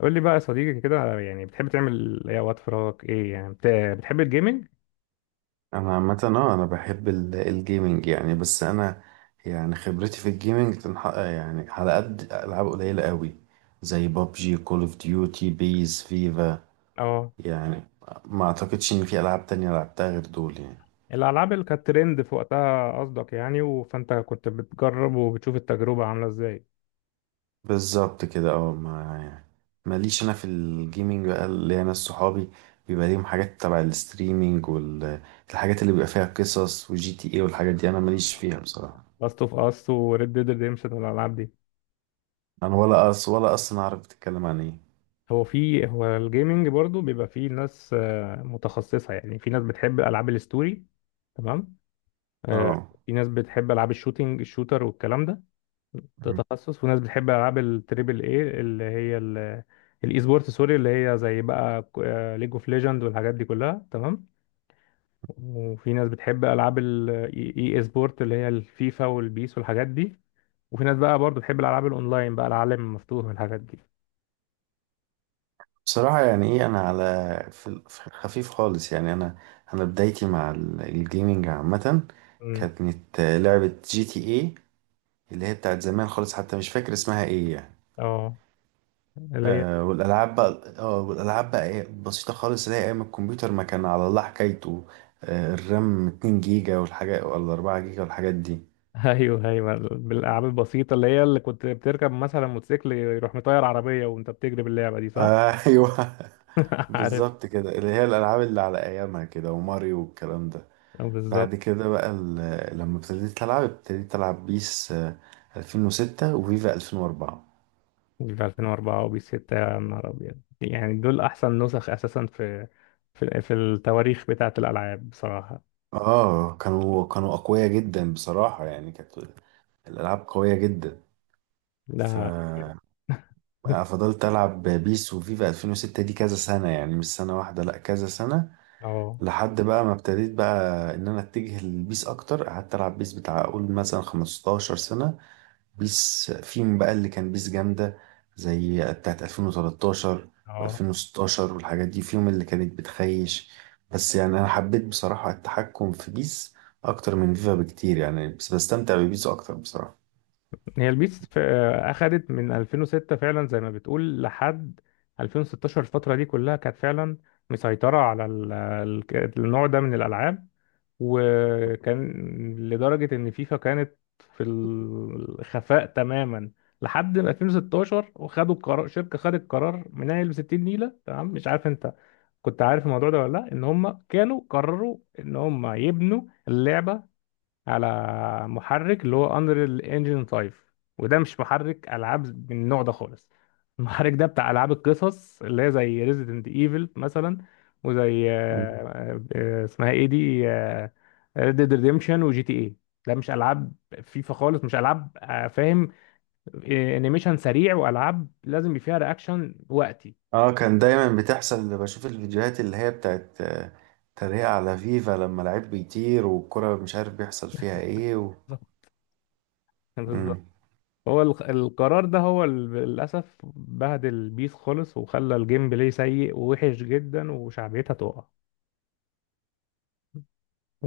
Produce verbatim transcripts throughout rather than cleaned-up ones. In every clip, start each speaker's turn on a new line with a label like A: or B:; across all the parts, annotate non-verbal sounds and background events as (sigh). A: قول لي بقى يا صديقي كده، على- يعني بتحب تعمل ايه وقت فراغك؟ ايه يعني بت- بتحب الجيمنج؟
B: انا عامه اه انا بحب ال- الجيمينج يعني، بس انا، يعني خبرتي في الجيمينج تنحق يعني، على قد العاب قليله قوي، زي بابجي، كول اوف ديوتي، بيز، فيفا
A: اه.
B: يعني. ما اعتقدش ان في العاب تانية لعبتها غير دول يعني.
A: الالعاب اللي كانت ترند في وقتها قصدك يعني، و- فانت كنت بتجرب وبتشوف التجربه عامله ازاي؟
B: بالظبط كده، اه ما يعني، ماليش انا في الجيمينج بقى. اللي انا صحابي بيبقى ليهم حاجات تبع الستريمينج، والحاجات اللي بيبقى فيها قصص، وجي تي ايه، والحاجات دي انا ماليش فيها بصراحه.
A: لاست اوف اس وريد ديد ريديمشن والالعاب دي؟
B: انا ولا أص ولا اصلا اعرف بتتكلم عن ايه.
A: هو في هو الجيمنج برضو بيبقى فيه ناس آه، متخصصه. يعني في ناس بتحب العاب الستوري، تمام. آه،
B: اه
A: في ناس بتحب العاب الشوتينج الشوتر والكلام ده. ده تخصص، وناس بتحب العاب التريبل اي اللي هي ال- الاي سبورت، سوري، اللي هي زي بقى ليج اوف ليجند والحاجات دي كلها، تمام. وفي ناس بتحب العاب الاي سبورت اللي هي الفيفا والبيس والحاجات دي. وفي ناس بقى برضو بتحب الالعاب الاونلاين بقى، العالم المفتوح والحاجات دي.
B: بصراحة يعني ايه، انا على، في ال- في الخفيف خالص يعني. انا انا بدايتي مع ال- الجيمنج عامة،
A: امم
B: كانت لعبة جي تي ايه، اللي هي بتاعت زمان خالص، حتى مش فاكر اسمها ايه يعني.
A: اه، اللي هي
B: آه والالعاب بقى اه والالعاب بقى ايه، بسيطة خالص، اللي هي ايام الكمبيوتر ما كان على الله حكايته. آه الرام اتنين جيجا جيجا والحاجة، ولا 4 جيجا والحاجات دي.
A: (laughs) ايوه، ايوه، بالالعاب البسيطه، اللي هي اللي كنت بتركب مثلا موتوسيكل يروح مطير عربيه وانت بتجري باللعبه دي، صح؟
B: آه (laughs) ايوه،
A: (laughs) عارف؟
B: بالظبط كده، اللي هي الالعاب اللي على ايامها كده، وماريو والكلام ده.
A: آه،
B: بعد
A: بالظبط.
B: كده بقى، ال- لما ابتديت ألعب ابتديت ألعب بيس آه، ألفين وستة، وفيفا ألفين وأربعة.
A: وبيف الفين واربعة وبيف ستة، يا نهار أبيض، يعني دول أحسن نسخ أساسا في في, في التواريخ بتاعة الألعاب بصراحة.
B: اه كانوا كانوا أقوياء جدا بصراحة، يعني كانت الألعاب قوية جدا. ف
A: لا.
B: آه، فضلت ألعب بيس وفيفا ألفين وستة، دي كذا سنة يعني، مش سنة واحدة، لأ كذا سنة،
A: اه،
B: لحد بقى ما ابتديت بقى إن أنا أتجه للبيس أكتر. قعدت ألعب بيس بتاع أقول مثلا 15 سنة. بيس في بقى اللي كان بيس جامدة، زي بتاعت ألفين وتلتاشر
A: اه.
B: و2016 والحاجات دي، فيهم اللي كانت بتخيش. بس يعني أنا حبيت بصراحة التحكم في بيس أكتر من فيفا بكتير يعني، بس بستمتع ببيس أكتر بصراحة.
A: هي البيس في- أخدت من الفين وستة فعلا زي ما بتقول لحد الفين وستاشر. الفترة دي كلها كانت فعلا مسيطرة على ال- ال- النوع ده من الألعاب. وكان لدرجة إن فيفا كانت في الخفاء تماما لحد ما الفين وستاشر، وخدوا القرار. شركة خدت قرار منيل ب ستين نيلة، تمام. مش عارف أنت كنت عارف الموضوع ده ولا لأ؟ إن هم كانوا قرروا إن هم يبنوا اللعبة على محرك اللي هو انريل انجن فايف، وده مش محرك العاب من النوع ده خالص. المحرك ده بتاع العاب القصص اللي هي زي ريزيدنت ايفل مثلا، وزي آه،
B: مم.
A: آه، آه، اسمها ايه دي، ريد ديد ريديمشن وجي تي اي. ده مش العاب فيفا خالص، مش العاب. آه، فاهم؟ آه، انيميشن سريع، والعاب لازم يبقى فيها رياكشن وقتي،
B: اه كان دايما بتحصل، اللي بشوف الفيديوهات اللي هي بتاعت آه، تريقة على فيفا، لما لعيب بيطير والكرة مش عارف بيحصل فيها ايه. و...
A: بالظبط. (laughs)
B: مم.
A: هو الق- القرار ده هو ال- للأسف بهدل البيس خالص، وخلى الجيم بلاي سيء ووحش جدا، وشعبيتها تقع.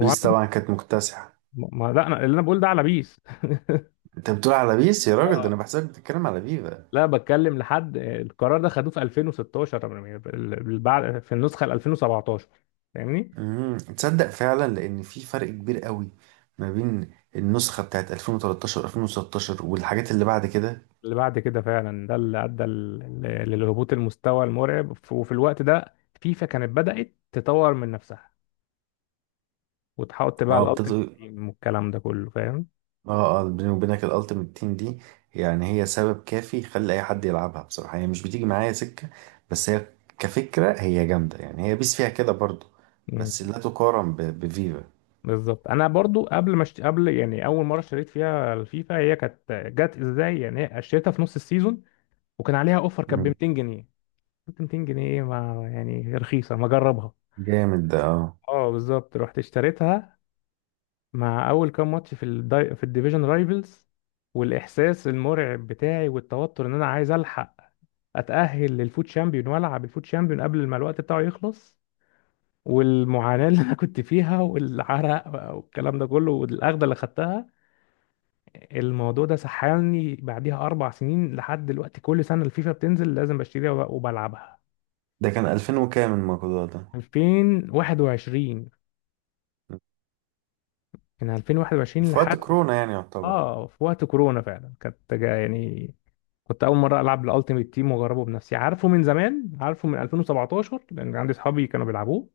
B: بيس طبعا كانت مكتسحة.
A: ما لا، أنا اللي أنا بقول ده على بيس. (laughs)
B: انت بتقول على بيس يا راجل؟ ده
A: اه،
B: انا بحسك بتتكلم على فيفا.
A: لا، بتكلم لحد القرار ده خدوه في الفين وستة عشر، ال- بعد في النسخة ال الفين وسبعتاشر، فاهمني؟
B: امم تصدق فعلا، لان في فرق كبير قوي ما بين النسخه بتاعت ألفين وتلتاشر ألفين وستاشر والحاجات اللي بعد كده.
A: اللي بعد كده فعلا، ده اللي أدى ال- ل- للهبوط المستوى المرعب. ف- وفي الوقت ده فيفا كانت بدأت تطور من نفسها وتحط بقى
B: اه
A: الألتيميت
B: ابتدوا.
A: تيم والكلام ده كله، فاهم؟
B: اه، اه، بيني وبينك الالتيميت تيم دي، يعني هي سبب كافي يخلي اي حد يلعبها بصراحه، هي مش بتيجي معايا سكه، بس هي كفكره هي جامده يعني، هي بيس فيها كده برضو،
A: مم.
B: بس لا تقارن ب- بفيفا.
A: بالظبط. انا برضو قبل ما اشت... قبل، يعني اول مره اشتريت فيها الفيفا، هي كانت جت ازاي يعني؟ هي اشتريتها في نص السيزون، وكان عليها اوفر، كانت ب
B: مم.
A: ميتين جنيه. قلت ميتين جنيه إيه؟ ما يعني رخيصه، ما اجربها.
B: جامد ده. اه
A: اه، بالظبط، رحت اشتريتها. مع اول كام ماتش في الدي... في الديفيجن رايفلز، والاحساس المرعب بتاعي والتوتر ان انا عايز الحق اتاهل للفوت شامبيون والعب الفوت شامبيون قبل ما الوقت بتاعه يخلص، والمعاناه اللي انا كنت فيها، والعرق بقى والكلام ده كله، والاخده اللي خدتها. الموضوع ده سحلني بعديها اربع سنين لحد دلوقتي، كل سنه الفيفا بتنزل لازم بشتريها، وب- وبلعبها.
B: ده كان ألفين وكام الموضوع ده؟
A: الفين وواحد وعشرين. من الفين وواحد وعشرين
B: في
A: لحد.
B: وقت كورونا يعني يعتبر.
A: اه، في وقت كورونا فعلا كانت جا- يعني كنت اول مره العب الالتيميت تيم واجربه بنفسي. عارفه من زمان، عارفه من الفين وسبعة عشر، لان عندي اصحابي كانوا بيلعبوه،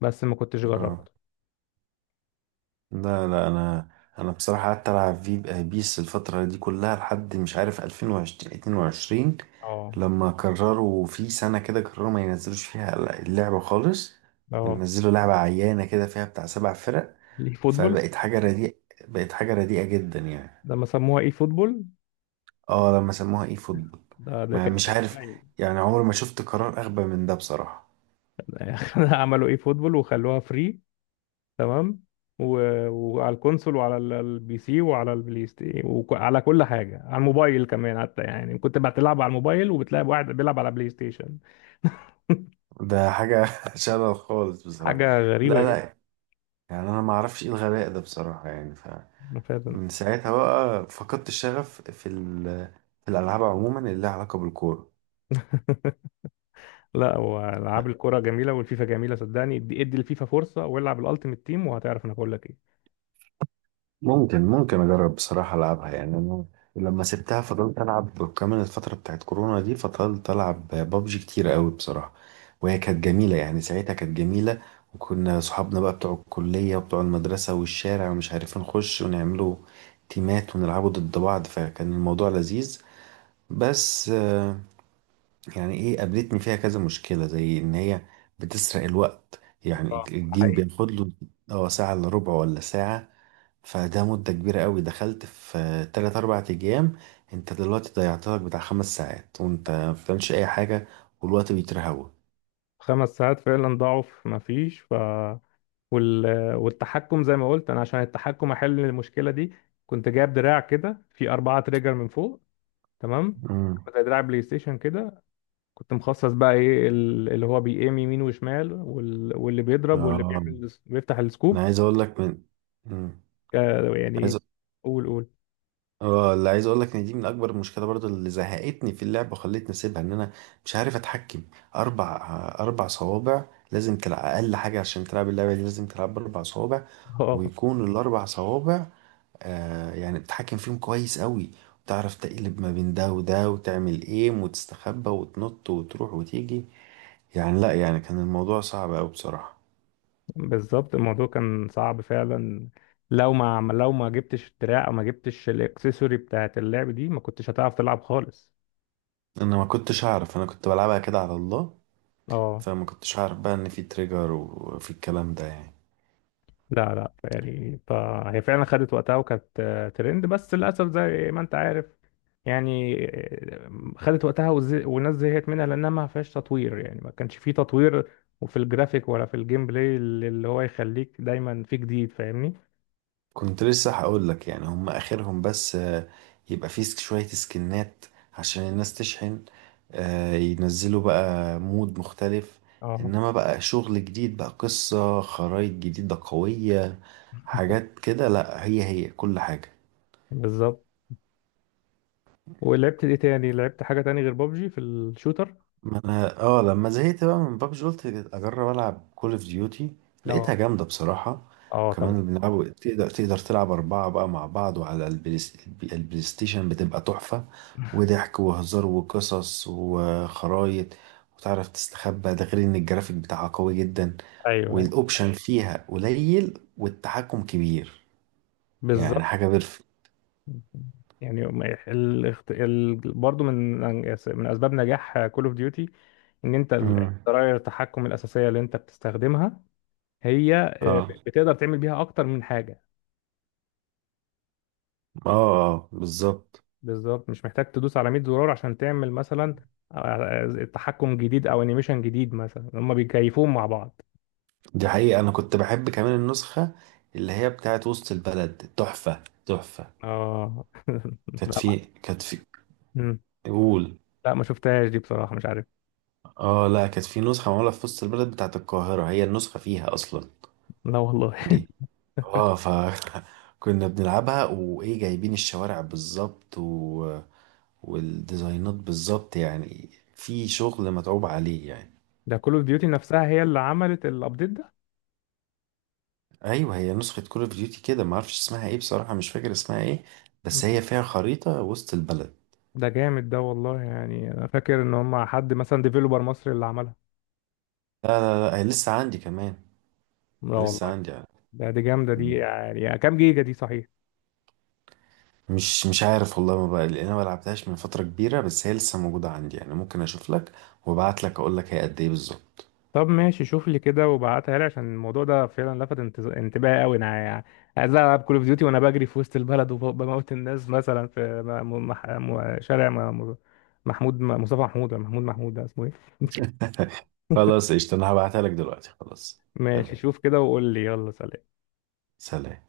A: بس ما كنتش
B: اه
A: جربته.
B: لا، لا، انا انا بصراحه قعدت العب في بيس الفتره دي كلها، لحد مش عارف ألفين وعشرين، اتنين وعشرين،
A: اه،
B: لما قرروا في سنه كده قرروا ما ينزلوش فيها اللعبه خالص،
A: اه.
B: ونزلوا لعبه عيانه كده فيها بتاع سبع فرق.
A: الاي فوتبول.
B: فبقت حاجه رديئه بقت حاجه رديئه جدا يعني.
A: لما سموها اي فوتبول،
B: اه لما سموها اي فوتبول.
A: ده, ده
B: ما
A: كان.
B: مش عارف، يعني عمري ما شفت قرار اغبى من ده بصراحه.
A: (laughs) عملوا اي فوتبول وخلوها فري، تمام، و- وعلى الكونسول وعلى ال- البي سي وعلى البلاي ستيشن وعلى كل حاجه، على الموبايل كمان حتى، يعني كنت بتلعب على الموبايل وبتلاقي واحد بيلعب على بلاي ستيشن.
B: ده حاجه (laughs) شلل خالص بصراحه.
A: حاجه
B: لا،
A: غريبه جدا
B: لا، يعني انا ما اعرفش ايه الغباء ده بصراحه يعني.
A: فعلا.
B: من ساعتها بقى فقدت الشغف في ال- في الألعاب عموما اللي لها علاقة بالكورة.
A: (laughs) لا، والعاب الكره جميله، والفيفا جميله، صدقني. ادي ادي الفيفا فرصه والعب الالتيميت تيم وهتعرف انا بقول لك ايه.
B: ممكن، ممكن أجرب بصراحة ألعبها يعني أنا. لما سبتها فضلت ألعب كمان الفترة بتاعت كورونا دي، فضلت ألعب بابجي كتير قوي بصراحة، وهي كانت جميلة يعني، ساعتها كانت جميلة، وكنا صحابنا بقى بتوع الكلية وبتوع المدرسة والشارع ومش عارفين نخش ونعملوا تيمات ونلعبوا ضد بعض، فكان الموضوع لذيذ. بس يعني ايه، قابلتني فيها كذا مشكلة، زي ان هي بتسرق الوقت يعني،
A: آه.
B: الجيم بياخد له اه ساعة الا ربع ولا ساعة، فده مدة كبيرة قوي. دخلت في تلات اربع ايام، انت دلوقتي ضيعت لك بتاع خمس ساعات وانت ما بتعملش اي حاجة، والوقت بيترهوى.
A: خمس ساعات فعلا ضاعوا في ما فيش. ف وال... والتحكم زي ما قلت انا. عشان التحكم احل المشكله دي كنت جايب دراع كده في اربعة تريجر من فوق. تمام،
B: امم
A: زي دراع بلاي ستيشن كده. كنت مخصص بقى ايه ال- اللي هو بيقيم يمين وشمال، وال- واللي بيضرب واللي
B: اه
A: بيعمل بيفتح
B: انا
A: السكوب.
B: عايز اقول لك من، امم
A: آه، يعني قول قول.
B: اه اللي عايز اقول لك ان دي من اكبر المشكله برضو اللي زهقتني في اللعبه وخلتني اسيبها، ان انا مش عارف اتحكم. اربع اربع صوابع لازم تلعب اقل حاجه، عشان تلعب اللعبه دي لازم تلعب باربع صوابع،
A: (laughs) اه،
B: ويكون الاربع صوابع آه يعني بتتحكم فيهم كويس قوي، وتعرف تقلب ما بين ده وده، وتعمل ايم وتستخبى وتنط وتروح وتيجي يعني، لا يعني كان الموضوع صعب قوي بصراحه.
A: بالظبط، الموضوع كان صعب فعلا. لو ما عم- لو ما جبتش الدراع او ما جبتش الاكسسوري بتاعت اللعب دي، ما كنتش هتعرف تلعب خالص.
B: انا ما كنتش اعرف، انا كنت بلعبها كده على الله،
A: اه،
B: فما كنتش عارف بقى ان في تريجر وفي الكلام ده يعني.
A: لا، لا، يعني، فهي فعلا خدت وقتها، وكانت آه، ترند، بس للأسف زي ما أنت عارف يعني. آه، خدت وقتها، وز- والناس زهقت منها لأنها ما فيهاش تطوير، يعني ما كانش فيه تطوير وفي الجرافيك ولا في الجيم بلاي اللي اللي هو يخليك دايما في جديد، فاهمني؟
B: كنت لسه هقول لك، يعني هم اخرهم بس آه، يبقى فيه سك- شوية سكنات عشان الناس تشحن، آه، ينزلوا بقى مود مختلف،
A: اه،
B: انما بقى شغل جديد بقى، قصة خرايط جديدة قوية، حاجات كده، لا هي هي كل حاجة.
A: بالظبط. ولعبت ايه تاني؟ لعبت حاجة تاني غير بابجي في الشوتر؟
B: ما انا اه لما زهقت بقى من بابجي قلت اجرب العب كول اوف ديوتي،
A: اه،
B: لقيتها جامده بصراحه.
A: اه، طبعا.
B: كمان بنلعب، تقدر تقدر تلعب اربعه بقى مع بعض، وعلى البلاي البلاي ستيشن بتبقى تحفه، وضحك وهزار وقصص وخرايط، وتعرف تستخبى، ده غير ان الجرافيك بتاعها قوي جدا،
A: ايوه، أيوه.
B: والاوبشن مم. فيها قليل والتحكم كبير، يعني
A: بالظبط.
B: حاجه بيرفكت.
A: يعني الاخت... ال... برضه من من اسباب نجاح كول اوف ديوتي ان انت، ال-
B: مم.
A: زراير التحكم الاساسيه اللي انت بتستخدمها هي آه،
B: اه،
A: بتقدر تعمل بيها اكتر من حاجه.
B: اه، اه، بالظبط.
A: بالظبط، مش محتاج تدوس على ميه زرار عشان تعمل مثلا آه، آه، تحكم جديد او انيميشن جديد مثلا، هما بيكيفوهم مع بعض.
B: دي حقيقة، أنا كنت بحب كمان النسخة اللي هي بتاعت وسط البلد، تحفة تحفة.
A: اه. (laughs)
B: كانت
A: لا ما
B: في كانت في
A: مم.
B: قول.
A: لا ما شفتهاش دي بصراحه، مش عارف.
B: اه، لا، كانت في نسخة معمولة في وسط البلد بتاعت القاهرة، هي النسخة فيها أصلا
A: لا والله.
B: دي.
A: (laughs)
B: اه ف (laughs) كنا بنلعبها، وإيه جايبين الشوارع بالظبط، و... والديزاينات بالظبط يعني، في شغل متعوب عليه يعني.
A: ده كول اوف ديوتي نفسها هي اللي عملت الابديت
B: أيوة، هي نسخة كول أوف ديوتي كده معرفش اسمها إيه بصراحة، مش فاكر اسمها إيه، بس
A: ده.
B: هي فيها خريطة وسط البلد.
A: ده جامد ده، والله، يعني انا فاكر ان هم حد مثلا ديفيلوبر مصري اللي عملها.
B: لا، لا، لا، هي لسه عندي كمان،
A: لا
B: لسه
A: والله.
B: عندي يعني.
A: ده دي جامده دي،
B: مم.
A: يعني كام جيجا دي صحيح؟
B: مش مش عارف والله، ما بقى لان انا ما لعبتهاش من فتره كبيره، بس هي لسه موجوده عندي يعني، ممكن اشوف لك وابعت لك اقول لك هي قد ايه بالظبط.
A: طب ماشي، شوف لي كده وبعتها لي. عشان الموضوع ده فعلا لفت انت- انتباهي قوي. انا يعني عايز العب كول اوف ديوتي وانا بجري في وسط البلد وبموت الناس مثلا في م- مح- م- شارع م- محمود مصطفى محمود ولا محمود محمود، ده اسمه ايه؟
B: (laughs) خلاص قشطه، انا هبعتها لك دلوقتي، خلاص. تمام،
A: ماشي، شوف كده وقول لي، يلا سلام.
B: سلام.